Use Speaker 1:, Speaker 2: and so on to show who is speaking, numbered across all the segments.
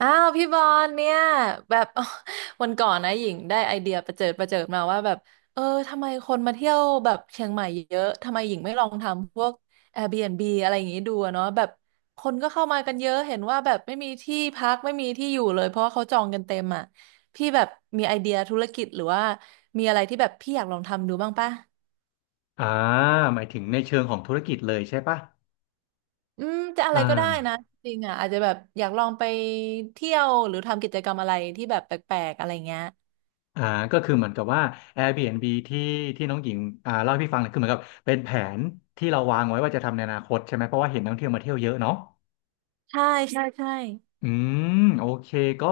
Speaker 1: อ้าวพี่บอลเนี่ยแบบ อ๋อวันก่อนนะหญิงได้ไอเดียประเจิดประเจิดมาว่าแบบเออทำไมคนมาเที่ยวแบบเชียงใหม่เยอะทำไมหญิงไม่ลองทำพวก Airbnb อะไรอย่างงี้ดูอะเนาะแบบคนก็เข้ามากันเยอะเห็นว่าแบบไม่มีที่พักไม่มีที่อยู่เลยเพราะว่าเขาจองกันเต็มอ่ะพี่แบบมีไอเดียธุรกิจหรือว่ามีอะไรที่แบบพี่อยากลองทำดูบ้างปะ
Speaker 2: อ่าหมายถึงในเชิงของธุรกิจเลยใช่ปะ
Speaker 1: อืมจะอะไร
Speaker 2: อ่
Speaker 1: ก็ได้นะ
Speaker 2: า
Speaker 1: จริงอ่ะอาจจะแบบอยากลองไปเที่ยวหรือทำกิจกรรมอะไรที่แบบแปลกๆอะไรเงี้ย
Speaker 2: อ่าก็คือเหมือนกับว่า Airbnb ที่น้องหญิงเล่าให้พี่ฟังเนี่ยคือเหมือนกับเป็นแผนที่เราวางไว้ว่าจะทำในอนาคตใช่ไหมเพราะว่าเห็นนักท่องเที่ยวมาเที่ยวเยอะเนาะ
Speaker 1: ใช่ใช่ใช่
Speaker 2: อืมโอเคก็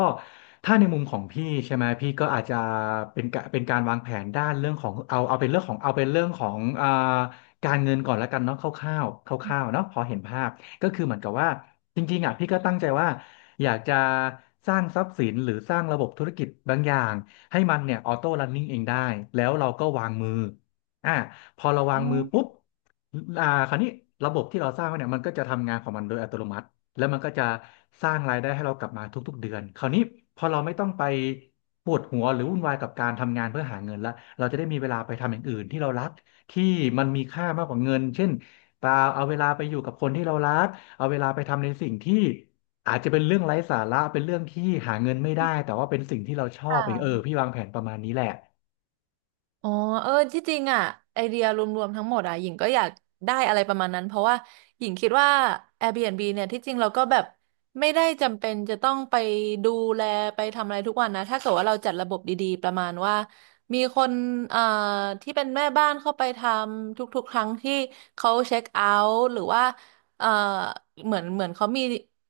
Speaker 2: ถ้าในมุมของพี่ใช่ไหมพี่ก็อาจจะเป็นการวางแผนด้านเรื่องของเอาเป็นเรื่องของเอาเป็นเรื่องของการเงินก่อนแล้วกันเนาะคร่าวๆคร่าวๆเนาะพอเห็นภาพก็คือเหมือนกับว่าจริงๆอ่ะพี่ก็ตั้งใจว่าอยากจะสร้างทรัพย์สินหรือสร้างระบบธุรกิจบางอย่างให้มันเนี่ยออโต้รันนิ่งเองได้แล้วเราก็วางมืออ่าพอเราวา
Speaker 1: อื
Speaker 2: งมือปุ๊บ
Speaker 1: ม
Speaker 2: คราวนี้ระบบที่เราสร้างไว้เนี่ยมันก็จะทำงานของมันโดยอัตโนมัติ แล้วมันก็จะสร้างรายได้ให้เรากลับมาทุกๆเดือนคราวนี้พอเราไม่ต้องไปปวดหัวหรือวุ่นวายกับการทำงานเพื่อหาเงินละเราจะได้มีเวลาไปทำอย่างอื่นที่เรารักที่มันมีค่ามากกว่าเงินเช่นเปล่าเอาเวลาไปอยู่กับคนที่เรารักเอาเวลาไปทำในสิ่งที่อาจจะเป็นเรื่องไร้สาระเป็นเรื่องที่หาเงินไม่ได้แต่ว่าเป็นสิ่งที่เราชอ
Speaker 1: ค
Speaker 2: บเองเออ
Speaker 1: ่ะ
Speaker 2: พี่วางแผนประมาณนี้แหละ
Speaker 1: อ๋อ เออที่จริงอ่ะไอเดียรวมๆทั้งหมดอ่ะหญิงก็อยากได้อะไรประมาณนั้นเพราะว่าหญิงคิดว่า Airbnb เนี่ยที่จริงเราก็แบบไม่ได้จำเป็นจะต้องไปดูแลไปทำอะไรทุกวันนะถ้าเกิดว่าเราจัดระบบดีๆประมาณว่ามีคนเอ่อที่เป็นแม่บ้านเข้าไปทำทุกๆครั้งที่เขาเช็คเอาท์หรือว่าเอ่อเหมือนเขามี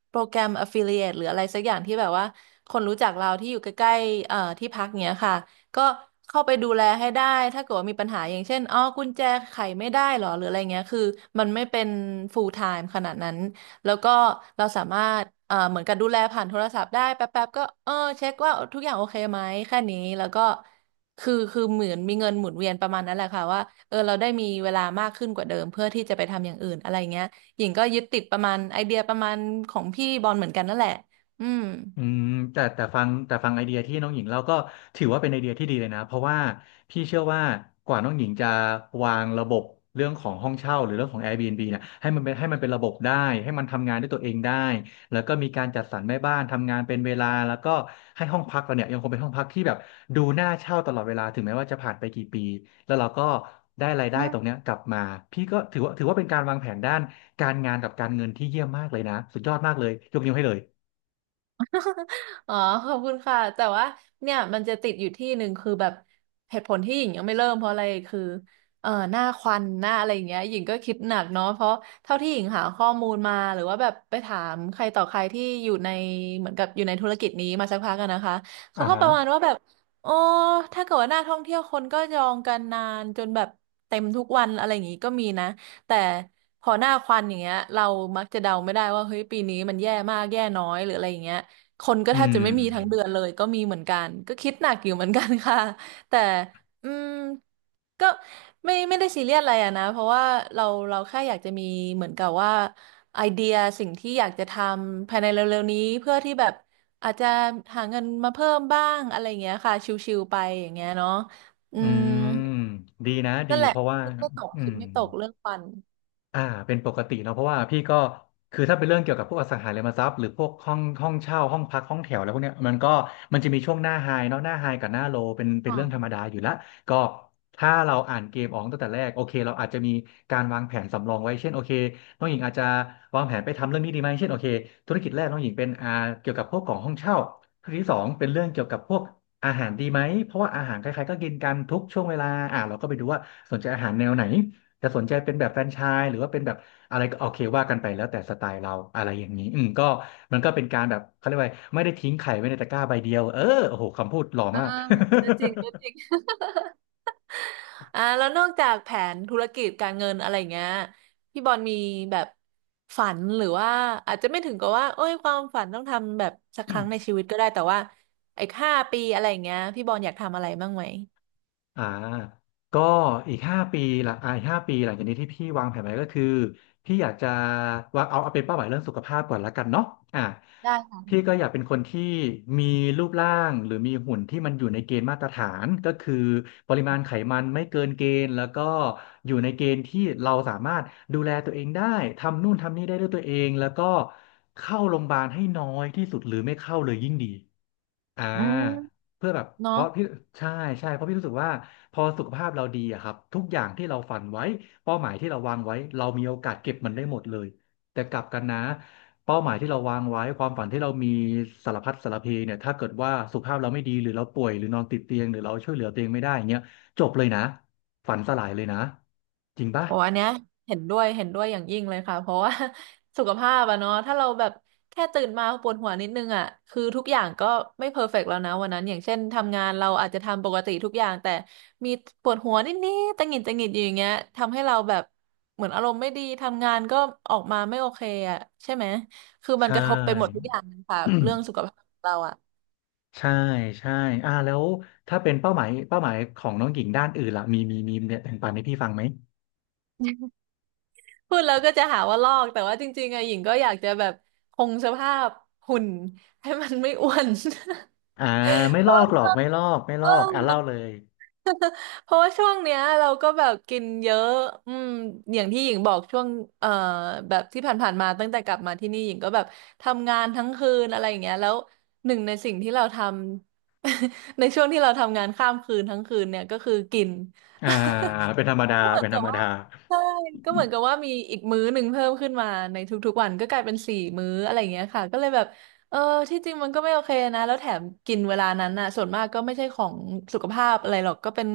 Speaker 1: โปรแกรม Affiliate หรืออะไรสักอย่างที่แบบว่าคนรู้จักเราที่อยู่ใกล้ๆที่พักเนี้ยค่ะ ก็เข้าไปดูแลให้ได้ถ้าเกิดว่ามีปัญหาอย่างเช่นอ๋อกุญแจไขไม่ได้หรอหรืออะไรเงี้ยคือมันไม่เป็น full time ขนาดนั้นแล้วก็เราสามารถเหมือนกับดูแลผ่านโทรศัพท์ได้แป๊บๆก็เช็คว่าทุกอย่างโอเคไหมแค่นี้แล้วก็คือเหมือนมีเงินหมุนเวียนประมาณนั้นแหละค่ะว่าเออเราได้มีเวลามากขึ้นกว่าเดิมเพื่อที่จะไปทำอย่างอื่นอะไรเงี้ยหญิงก็ยึดติดประมาณไอเดียประมาณของพี่บอลเหมือนกันนั่นแหละอืม
Speaker 2: อืมแต่ฟังไอเดียที่น้องหญิงเล่าก็ถือว่าเป็นไอเดียที่ดีเลยนะเพราะว่าพี่เชื่อว่ากว่าน้องหญิงจะวางระบบเรื่องของห้องเช่าหรือเรื่องของ Airbnb เนี่ยให้มันเป็นระบบได้ให้มันทำงานด้วยตัวเองได้แล้วก็มีการจัดสรรแม่บ้านทำงานเป็นเวลาแล้วก็ให้ห้องพักเราเนี่ยยังคงเป็นห้องพักที่แบบดูน่าเช่าตลอดเวลาถึงแม้ว่าจะผ่านไปกี่ปีแล้วเราก็ได้รายได้ตรงเนี้ยกลับมาพี่ก็ถือว่าเป็นการวางแผนด้านการงานกับการเงินที่เยี่ยมมากเลยนะสุดยอดมากเลยยกนิ้วให้เลย
Speaker 1: อ๋อขอบคุณค่ะแต่ว่าเนี่ยมันจะติดอยู่ที่หนึ่งคือแบบเหตุผลที่หญิงยังไม่เริ่มเพราะอะไรคือหน้าควันหน้าอะไรอย่างเงี้ยหญิงก็คิดหนักเนาะเพราะเท่าที่หญิงหาข้อมูลมาหรือว่าแบบไปถามใครต่อใครที่อยู่ในเหมือนกับอยู่ในธุรกิจนี้มาสักพักกันนะคะ
Speaker 2: อ่า
Speaker 1: เขาก็ป
Speaker 2: ฮะ
Speaker 1: ระมาณว่าแบบโอ้ถ้าเกิดว่าหน้าท่องเที่ยวคนก็จองกันนานจนแบบเต็มทุกวันอะไรอย่างงี้ก็มีนะแต่พอหน้าควันอย่างเงี้ยเรามักจะเดาไม่ได้ว่าเฮ้ยปีนี้มันแย่มากแย่น้อยหรืออะไรอย่างเงี้ย คนก็แท
Speaker 2: อื
Speaker 1: บจะ
Speaker 2: ม
Speaker 1: ไม่มีทั้งเดือนเลยก็มีเหมือนกันก็คิดหนักอยู่เหมือนกันค่ะ แต่อืมก็ไม่ได้ซีเรียสอะไรอะนะเพราะว่าเราเราแค่อยากจะมีเหมือนกับว่าไอเดียสิ่งที่อยากจะทำภายในเร็วๆนี้เพื่อที่แบบอาจจะหาเงินมาเพิ่มบ้างอะไรอย่างเงี้ยค่ะชิวๆไปอย่างเงี้ยเนาะอื
Speaker 2: อื
Speaker 1: ม
Speaker 2: ม ดีนะดี
Speaker 1: นั่นแหละ
Speaker 2: เพราะว่า
Speaker 1: คิดไม่ตก
Speaker 2: อื
Speaker 1: คิด
Speaker 2: ม
Speaker 1: ไม่ตกเรื่องฟัน
Speaker 2: อ่าเป็นปกติเนอะเพราะว่าพี่ก็คือถ้าเป็นเรื่องเกี่ยวกับพวกอสังหาริมทรัพย์หรือพวกห้องเช่าห้องพักห้องแถวอะไรพวกเนี้ยมันก็มันจะมีช่วงหน้าไฮเนาะหน้าไฮกับหน้าโลเป็นเป็
Speaker 1: อ๋
Speaker 2: น
Speaker 1: อ
Speaker 2: เรื่องธรรมดาอยู่ละก็ถ้าเราอ่านเกมออกตั้งแต่แรกโอเคเราอาจจะมีการวางแผนสำรองไว้เช่นโอเคน้องหญิงอาจจะวางแผนไปทำเรื่องนี้ดีไหมเช่นโอเคธุรกิจแรกน้องหญิงเป็นเกี่ยวกับพวกของห้องเช่าธุรกิจที่สองเป็นเรื่องเกี่ยวกับพวกอาหารดีไหมเพราะว่าอาหารใครๆก็กินกันทุกช่วงเวลาเราก็ไปดูว่าสนใจอาหารแนวไหน จะสนใจเป็นแบบแฟรนไชส์หรือว่าเป็นแบบอะไรก็โอเคว่ากันไปแล้วแต่สไตล์เราอะไรอย่างนี้อืมก็มันก็เป็นการแบบเขาเรียกว่าไม่ได้ทิ้งไข่ไว้ในตะกร้าใบเดียวเออโอ้โหคำพูดหล่อ
Speaker 1: อ่า
Speaker 2: มาก
Speaker 1: ก็จริงก็จริง อ่าแล้วนอกจากแผนธุรกิจการเงินอะไรอย่างเงี้ยพี่บอลมีแบบฝันหรือว่าอาจจะไม่ถึงกับว่าเอ้ยความฝันต้องทำแบบสักครั้งใน ชีวิตก็ได้แต่ว่าไอ้5 ปีอะไรอย่างเงี้ยพี่บอลอยากทำอะไรบ้างไหม
Speaker 2: อ่าก็อีกห้าปีหลังอีกห้าปีหลังจากนี้ที่พี่วางแผนไว้ก็คือพี่อยากจะวางเอาเป็นเป้าหมายเรื่องสุขภาพก่อนละกันเนาะอ่า
Speaker 1: ได้ค่ะ
Speaker 2: พี่ก็อยากเป็นคนที่มีรูปร่างหรือมีหุ่นที่มันอยู่ในเกณฑ์มาตรฐานก็คือปริมาณไขมันไม่เกินเกณฑ์แล้วก็อยู่ในเกณฑ์ที่เราสามารถดูแลตัวเองได้ทำนู่นทำนี่ได้ด้วยตัวเองแล้วก็เข้าโรงพยาบาลให้น้อยที่สุดหรือไม่เข้าเลยยิ่งดี อ่า
Speaker 1: อืม
Speaker 2: เพื่อแบบเพ
Speaker 1: เนาะ
Speaker 2: ราะพี่ใช่ใช่เพราะพี่รู้สึกว่าพอสุขภาพเราดีอะครับทุกอย่างที่เราฝันไว้เป้าหมายที่เราวางไว้เรามีโอกาสเก็บมันได้หมดเลยแต่กลับกันนะเป้าหมายที่เราวางไว้ความฝันที่เรามีสารพัดสารเพเนี่ยถ้าเกิดว่าสุขภาพเราไม่ดีหรือเราป่วยหรือนอนติดเตียงหรือเราช่วยเหลือตัวเองไม่ได้อย่างเงี้ยจบเลยนะฝันสลายเลยนะจริงปะ
Speaker 1: โอ้อันเนี้ยเห็นด้วยเห็นด้วยอย่างยิ่งเลยค่ะเพราะว่า สุขภาพอะเนาะถ้าเราแบบแค่ตื่นมาปวดหัวนิดนึงอะคือทุกอย่างก็ไม่เพอร์เฟกต์แล้วนะวันนั้นอย่างเช่นทำงานเราอาจจะทำปกติทุกอย่างแต่มีปวดหัวนิดๆตะหงิดตะหงิดอยู่อย่างเงี้ยทำให้เราแบบเหมือนอารมณ์ไม่ดีทำงานก็ออกมาไม่โอเคอะใช่ไหมคือมัน
Speaker 2: ใช่
Speaker 1: กระทบไปหมดทุกอย่าง เลยค่ะเรื่องสุขภาพของเราอะ
Speaker 2: ใช่ใช่แล้วถ้าเป็นเป้าหมายของน้องหญิงด้านอื่นล่ะมีเนี่ยแบ่งปันให้พี่ฟังไหม
Speaker 1: พูดแล้วก็จะหาว่าลอกแต่ว่าจริงๆอะหญิงก็อยากจะแบบคงสภาพหุ่นให้มันไม่อ้วน
Speaker 2: อ่าไม่ลอกหรอกไม่ลอกไม่ล
Speaker 1: เอ
Speaker 2: อกอ่ะเล่าเล
Speaker 1: อ
Speaker 2: ย
Speaker 1: เพราะว่าช่วงเนี้ยเราก็แบบกินเยอะอืมอย่างที่หญิงบอกช่วงเอ่อแบบที่ผ่านๆมาตั้งแต่กลับมาที่นี่หญิงก็แบบทำงานทั้งคืนอะไรอย่างเงี้ยแล้วหนึ่งในสิ่งที่เราทำ ในช่วงที่เราทำงานข้ามคืนทั้งคืนเนี่ยก็คือกิน
Speaker 2: อ่าเป็นธรรมดา
Speaker 1: ก็เหมือ
Speaker 2: เป็
Speaker 1: น
Speaker 2: นธ
Speaker 1: กั
Speaker 2: ร
Speaker 1: บ
Speaker 2: รม
Speaker 1: ว่า
Speaker 2: ดา
Speaker 1: ใช่ก็เหมือนกับว่ามีอีกมื้อหนึ่งเพิ่มขึ้นมาในทุกๆวันก็กลายเป็นสี่มื้ออะไรอย่างเงี้ยค่ะก็เลยแบบเออที่จริงมันก็ไม่โอเคนะแล้วแถมกินเวลานั้นน่ะส่วนมากก็ไม่ใช่ของสุขภาพอะไรหรอกก็เป็น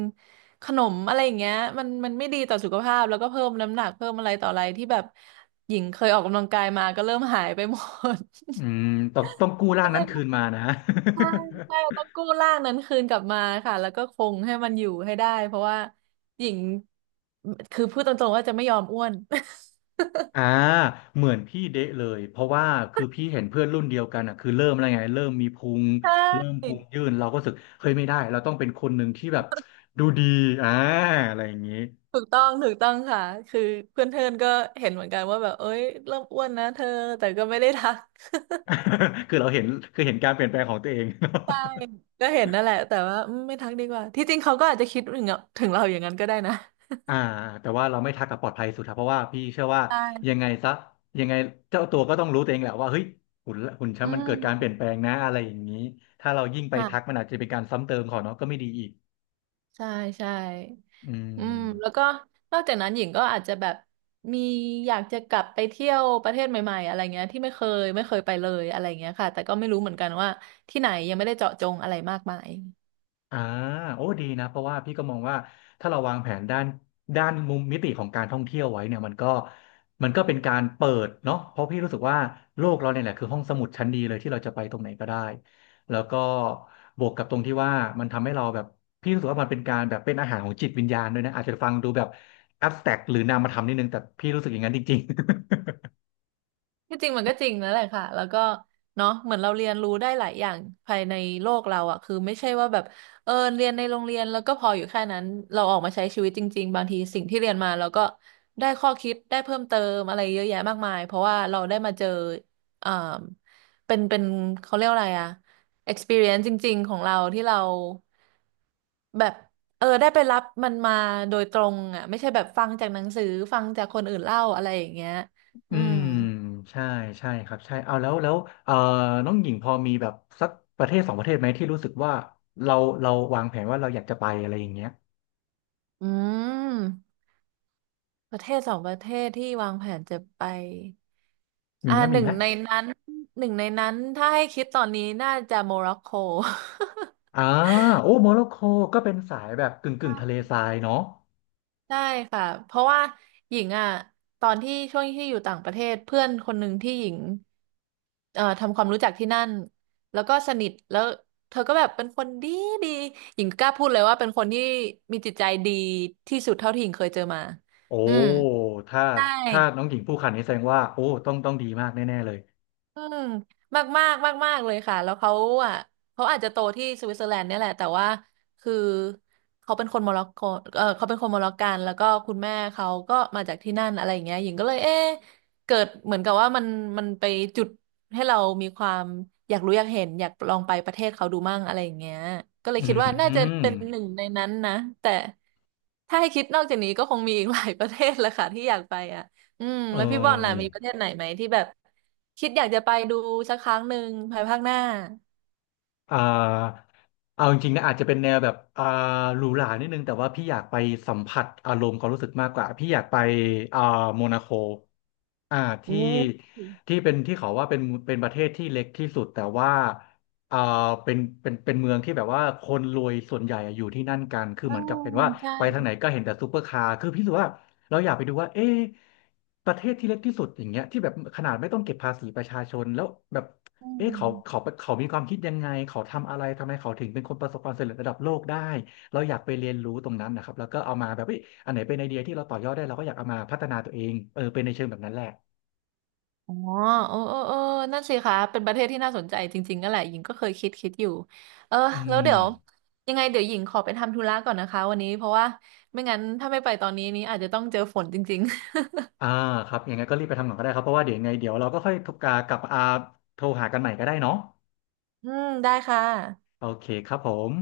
Speaker 1: ขนมอะไรอย่างเงี้ยมันไม่ดีต่อสุขภาพแล้วก็เพิ่มน้ำหนักเพิ่มอะไรต่ออะไรที่แบบหญิงเคยออกกำลังกายมาก็เริ่มหายไปหมด
Speaker 2: อืมต้องกู้ ร่า
Speaker 1: ก็
Speaker 2: ง
Speaker 1: เล
Speaker 2: นั้น
Speaker 1: ย
Speaker 2: คืนมานะ
Speaker 1: ใช่ ใช่ต้องกู้ร่างนั้นคืนกลับมาค่ะแล้วก็คงให้มันอยู่ให้ได้เพราะว่าหญิงคือพูดตรงๆว่าจะไม่ยอมอ้วน
Speaker 2: อ่าเหมือนพี่เดะเลยเพราะว่าคือพี่เห็นเพื่อนรุ่นเดียวกันอ่ะคือเริ่มอะไรไงเริ่มมีพุงเริ่ม พุง
Speaker 1: ใช่
Speaker 2: ยื่นเราก็รู้สึกเฮ้ยไม่ได้เราต้องเป็นคนหนึ่งที่แบบดูดีอ่าอะไรอย่างนี้
Speaker 1: ถูกต้องถูกต้องค่ะคือเพื่อนเพื่อนก็เห็นเหมือนกันว่าแบบเอ้ยเริ่มอ้วนนะเธอแต่ก็ไม่ได้ทัก
Speaker 2: คือเราเห็นคือเห็นการเปลี่ยนแปลงของตัวเอง
Speaker 1: ใช่ก็เห็นนั่นแหละแต่ว่าอืมไม่ทักดีกว่าที่จริงเขาก็อาจจะคิดถึงเราอย่างนั้นก็ได้นะ
Speaker 2: อ่าแต่ว่าเราไม่ทักกับปลอดภัยสุดครับเพราะว่าพี่เชื่อว่ายั
Speaker 1: ใช่
Speaker 2: งไงซะยังไงเจ้าตัวก็ต้องรู้ตัวเองแหละว่าเฮ้ยหุ่นฉัน
Speaker 1: อื
Speaker 2: มันเกิดการเปลี่
Speaker 1: ม
Speaker 2: ยนแปลงนะอะไรอย่างนี้ถ้าเรายิ่งไปทัก
Speaker 1: ค่ะ
Speaker 2: มันอาจจะเป็นการซ้ำเติมเขอเนาะก็ไม่ดีอีก
Speaker 1: ใช่ใช่
Speaker 2: อื
Speaker 1: อืมแล้ว
Speaker 2: ม
Speaker 1: ก็นอกจากนั้นหญิงก็อาจจะแบบมีอยากจะกลับไปเที่ยวประเทศใหม่ๆอะไรเงี้ยที่ไม่เคยไปเลยอะไรเงี้ยค่ะแต่ก็ไม่รู้เหมือนกันว่าที่ไหนยังไม่ได้เจาะจงอะไรมากมาย
Speaker 2: อ่าโอ้ดีนะเพราะว่าพี่ก็มองว่าถ้าเราวางแผนด้านมุมมิติของการท่องเที่ยวไว้เนี่ยมันก็เป็นการเปิดเนาะเพราะพี่รู้สึกว่าโลกเราเนี่ยแหละคือห้องสมุดชั้นดีเลยที่เราจะไปตรงไหนก็ได้แล้วก็บวกกับตรงที่ว่ามันทำให้เราแบบพี่รู้สึกว่ามันเป็นการแบบเป็นอาหารของจิตวิญญาณด้วยนะอาจจะฟังดูแบบแอบสแต็กหรือนามธรรมนิดนึงแต่พี่รู้สึกอย่างนั้นจริง
Speaker 1: ที่จริงมันก็จริงนั่นแหละค่ะแล้วก็เนาะเหมือนเราเรียนรู้ได้หลายอย่างภายในโลกเราอ่ะคือไม่ใช่ว่าแบบเรียนในโรงเรียนแล้วก็พออยู่แค่นั้นเราออกมาใช้ชีวิตจริงๆบางทีสิ่งที่เรียนมาเราก็ได้ข้อคิดได้เพิ่มเติมอะไรเยอะแยะมากมายเพราะว่าเราได้มาเจอเอ่อเป็นเขาเรียกว่าอะไรอ่ะ experience จริงๆของเราที่เราแบบได้ไปรับมันมาโดยตรงอ่ะไม่ใช่แบบฟังจากหนังสือฟังจากคนอื่นเล่าอะไรอย่างเงี้ย
Speaker 2: อื
Speaker 1: อืม
Speaker 2: มใช่ใช่ครับใช่เอาแล้วแล้วเอ่อน้องหญิงพอมีแบบสักประเทศสองประเทศไหมที่รู้สึกว่าเราวางแผนว่าเราอยากจะไปอะไรอย่างเงี้ย
Speaker 1: อืมประเทศสองประเทศที่วางแผนจะไป
Speaker 2: มี
Speaker 1: อ่า
Speaker 2: ไหม
Speaker 1: ห
Speaker 2: มี
Speaker 1: นึ่
Speaker 2: ไห
Speaker 1: ง
Speaker 2: ม
Speaker 1: ในนั้นหนึ่งในนั้นถ้าให้คิดตอนนี้น่าจะโมร็อกโก
Speaker 2: อ่าโอ้โมร็อกโกก็เป็นสายแบบกึ่งทะเล ทรายเนาะ
Speaker 1: ใช่ค่ะเพราะว่าหญิงอ่ะตอนที่ช่วงที่อยู่ต่างประเทศเพื่อนคนหนึ่งที่หญิงทำความรู้จักที่นั่นแล้วก็สนิทแล้วเธอก็แบบเป็นคนดีหญิงกล้าพูดเลยว่าเป็นคนที่มีจิตใจดีที่สุดเท่าที่หญิงเคยเจอมา
Speaker 2: โอ้
Speaker 1: อืม
Speaker 2: ถ้า
Speaker 1: ใช่
Speaker 2: ถ้าน้องหญิงพูดขนาดนี้แสดงว่าโอ้ต้องดีมากแน่ๆเลย
Speaker 1: อืมมากมากมากมากๆเลยค่ะแล้วเขาอ่ะเขาอาจจะโตที่สวิตเซอร์แลนด์เนี่ยแหละแต่ว่าคือเขาเป็นคนโมร็อกโกเขาเป็นคนโมร็อกกันแล้วก็คุณแม่เขาก็มาจากที่นั่นอะไรอย่างเงี้ยหญิงก็เลยเอ๊ะเกิดเหมือนกับว่ามันมันไปจุดให้เรามีความอยากรู้อยากเห็นอยากลองไปประเทศเขาดูมั่งอะไรอย่างเงี้ยก็เลย
Speaker 2: อื
Speaker 1: คิดว่าน่าจะเป็
Speaker 2: ม
Speaker 1: นหนึ่งในนั้นนะแต่ถ้าให้คิดนอกจากนี้ก็คงมีอีกหลายประเทศแหละค่ะที่อยากไปอ่ะ อืม
Speaker 2: เอ
Speaker 1: แล้วพี่บอลล่ะมี
Speaker 2: อ
Speaker 1: ประเทศไหนไหมที่แบบคิดอยากจะไปดูสักครั้งหนึ่งภายภาคหน้า
Speaker 2: อ่าเอาจริงๆนะอาจจะเป็นแนวแบบหรูหรานิดนึงแต่ว่าพี่อยากไปสัมผัสอารมณ์ความรู้สึกมากกว่าพี่อยากไปอ่าโมนาโค อ่า
Speaker 1: อื
Speaker 2: ที่
Speaker 1: ม
Speaker 2: ที่เป็นที่เขาว่าเป็นเป็นประเทศที่เล็กที่สุดแต่ว่าอ่าเป็นเป็นเป็นเมืองที่แบบว่าคนรวยส่วนใหญ่อะอยู่ที่นั่นกันคือ
Speaker 1: อื
Speaker 2: เหมือนกับ
Speaker 1: ม
Speaker 2: เป็นว่า
Speaker 1: ใช่
Speaker 2: ไปทางไหนก็เห็นแต่ซูเปอร์คาร์คือพี่รู้สึกว่าเราอยากไปดูว่าเอ๊ะประเทศที่เล็กที่สุดอย่างเงี้ยที่แบบขนาดไม่ต้องเก็บภาษีประชาชนแล้วแบบ
Speaker 1: อื
Speaker 2: เอ๊ะเขาเขา
Speaker 1: ม
Speaker 2: เขามีความคิดยังไงเขาทำอะไรทำไมเขาถึงเป็นคนประสบความสำเร็จระดับโลกได้เราอยากไปเรียนรู้ตรงนั้นนะครับแล้วก็เอามาแบบเอ้ยอันไหนเป็นไอเดียที่เราต่อยอดได้เราก็อยากเอามาพัฒนาตัวเองเออเป็นในเชิงแบบนั้นแหละ
Speaker 1: อ๋อเออนั่นสิคะเป็นประเทศที่น่าสนใจจริงๆนั่นแหละหญิงก็เคยคิดอยู่เออ
Speaker 2: อื
Speaker 1: แล้วเดี๋
Speaker 2: ม
Speaker 1: ยวยังไงเดี๋ยวหญิงขอไปทำธุระก่อนนะคะวันนี้เพราะว่าไม่งั้นถ้าไม่ไปตอนนี้นี้อาจจะต้องเจอฝนจริง
Speaker 2: อ่าครับยังไงก็รีบไปทำก่อนก็ได้ครับ เพราะว่าเดี๋ยวยังไงเดี๋ยวเราก็ค่อยโทรกากลับอาโทรหากันใหม่ก็ได้เนาะ
Speaker 1: ๆ อืมได้ค่ะ
Speaker 2: โอเคครับผม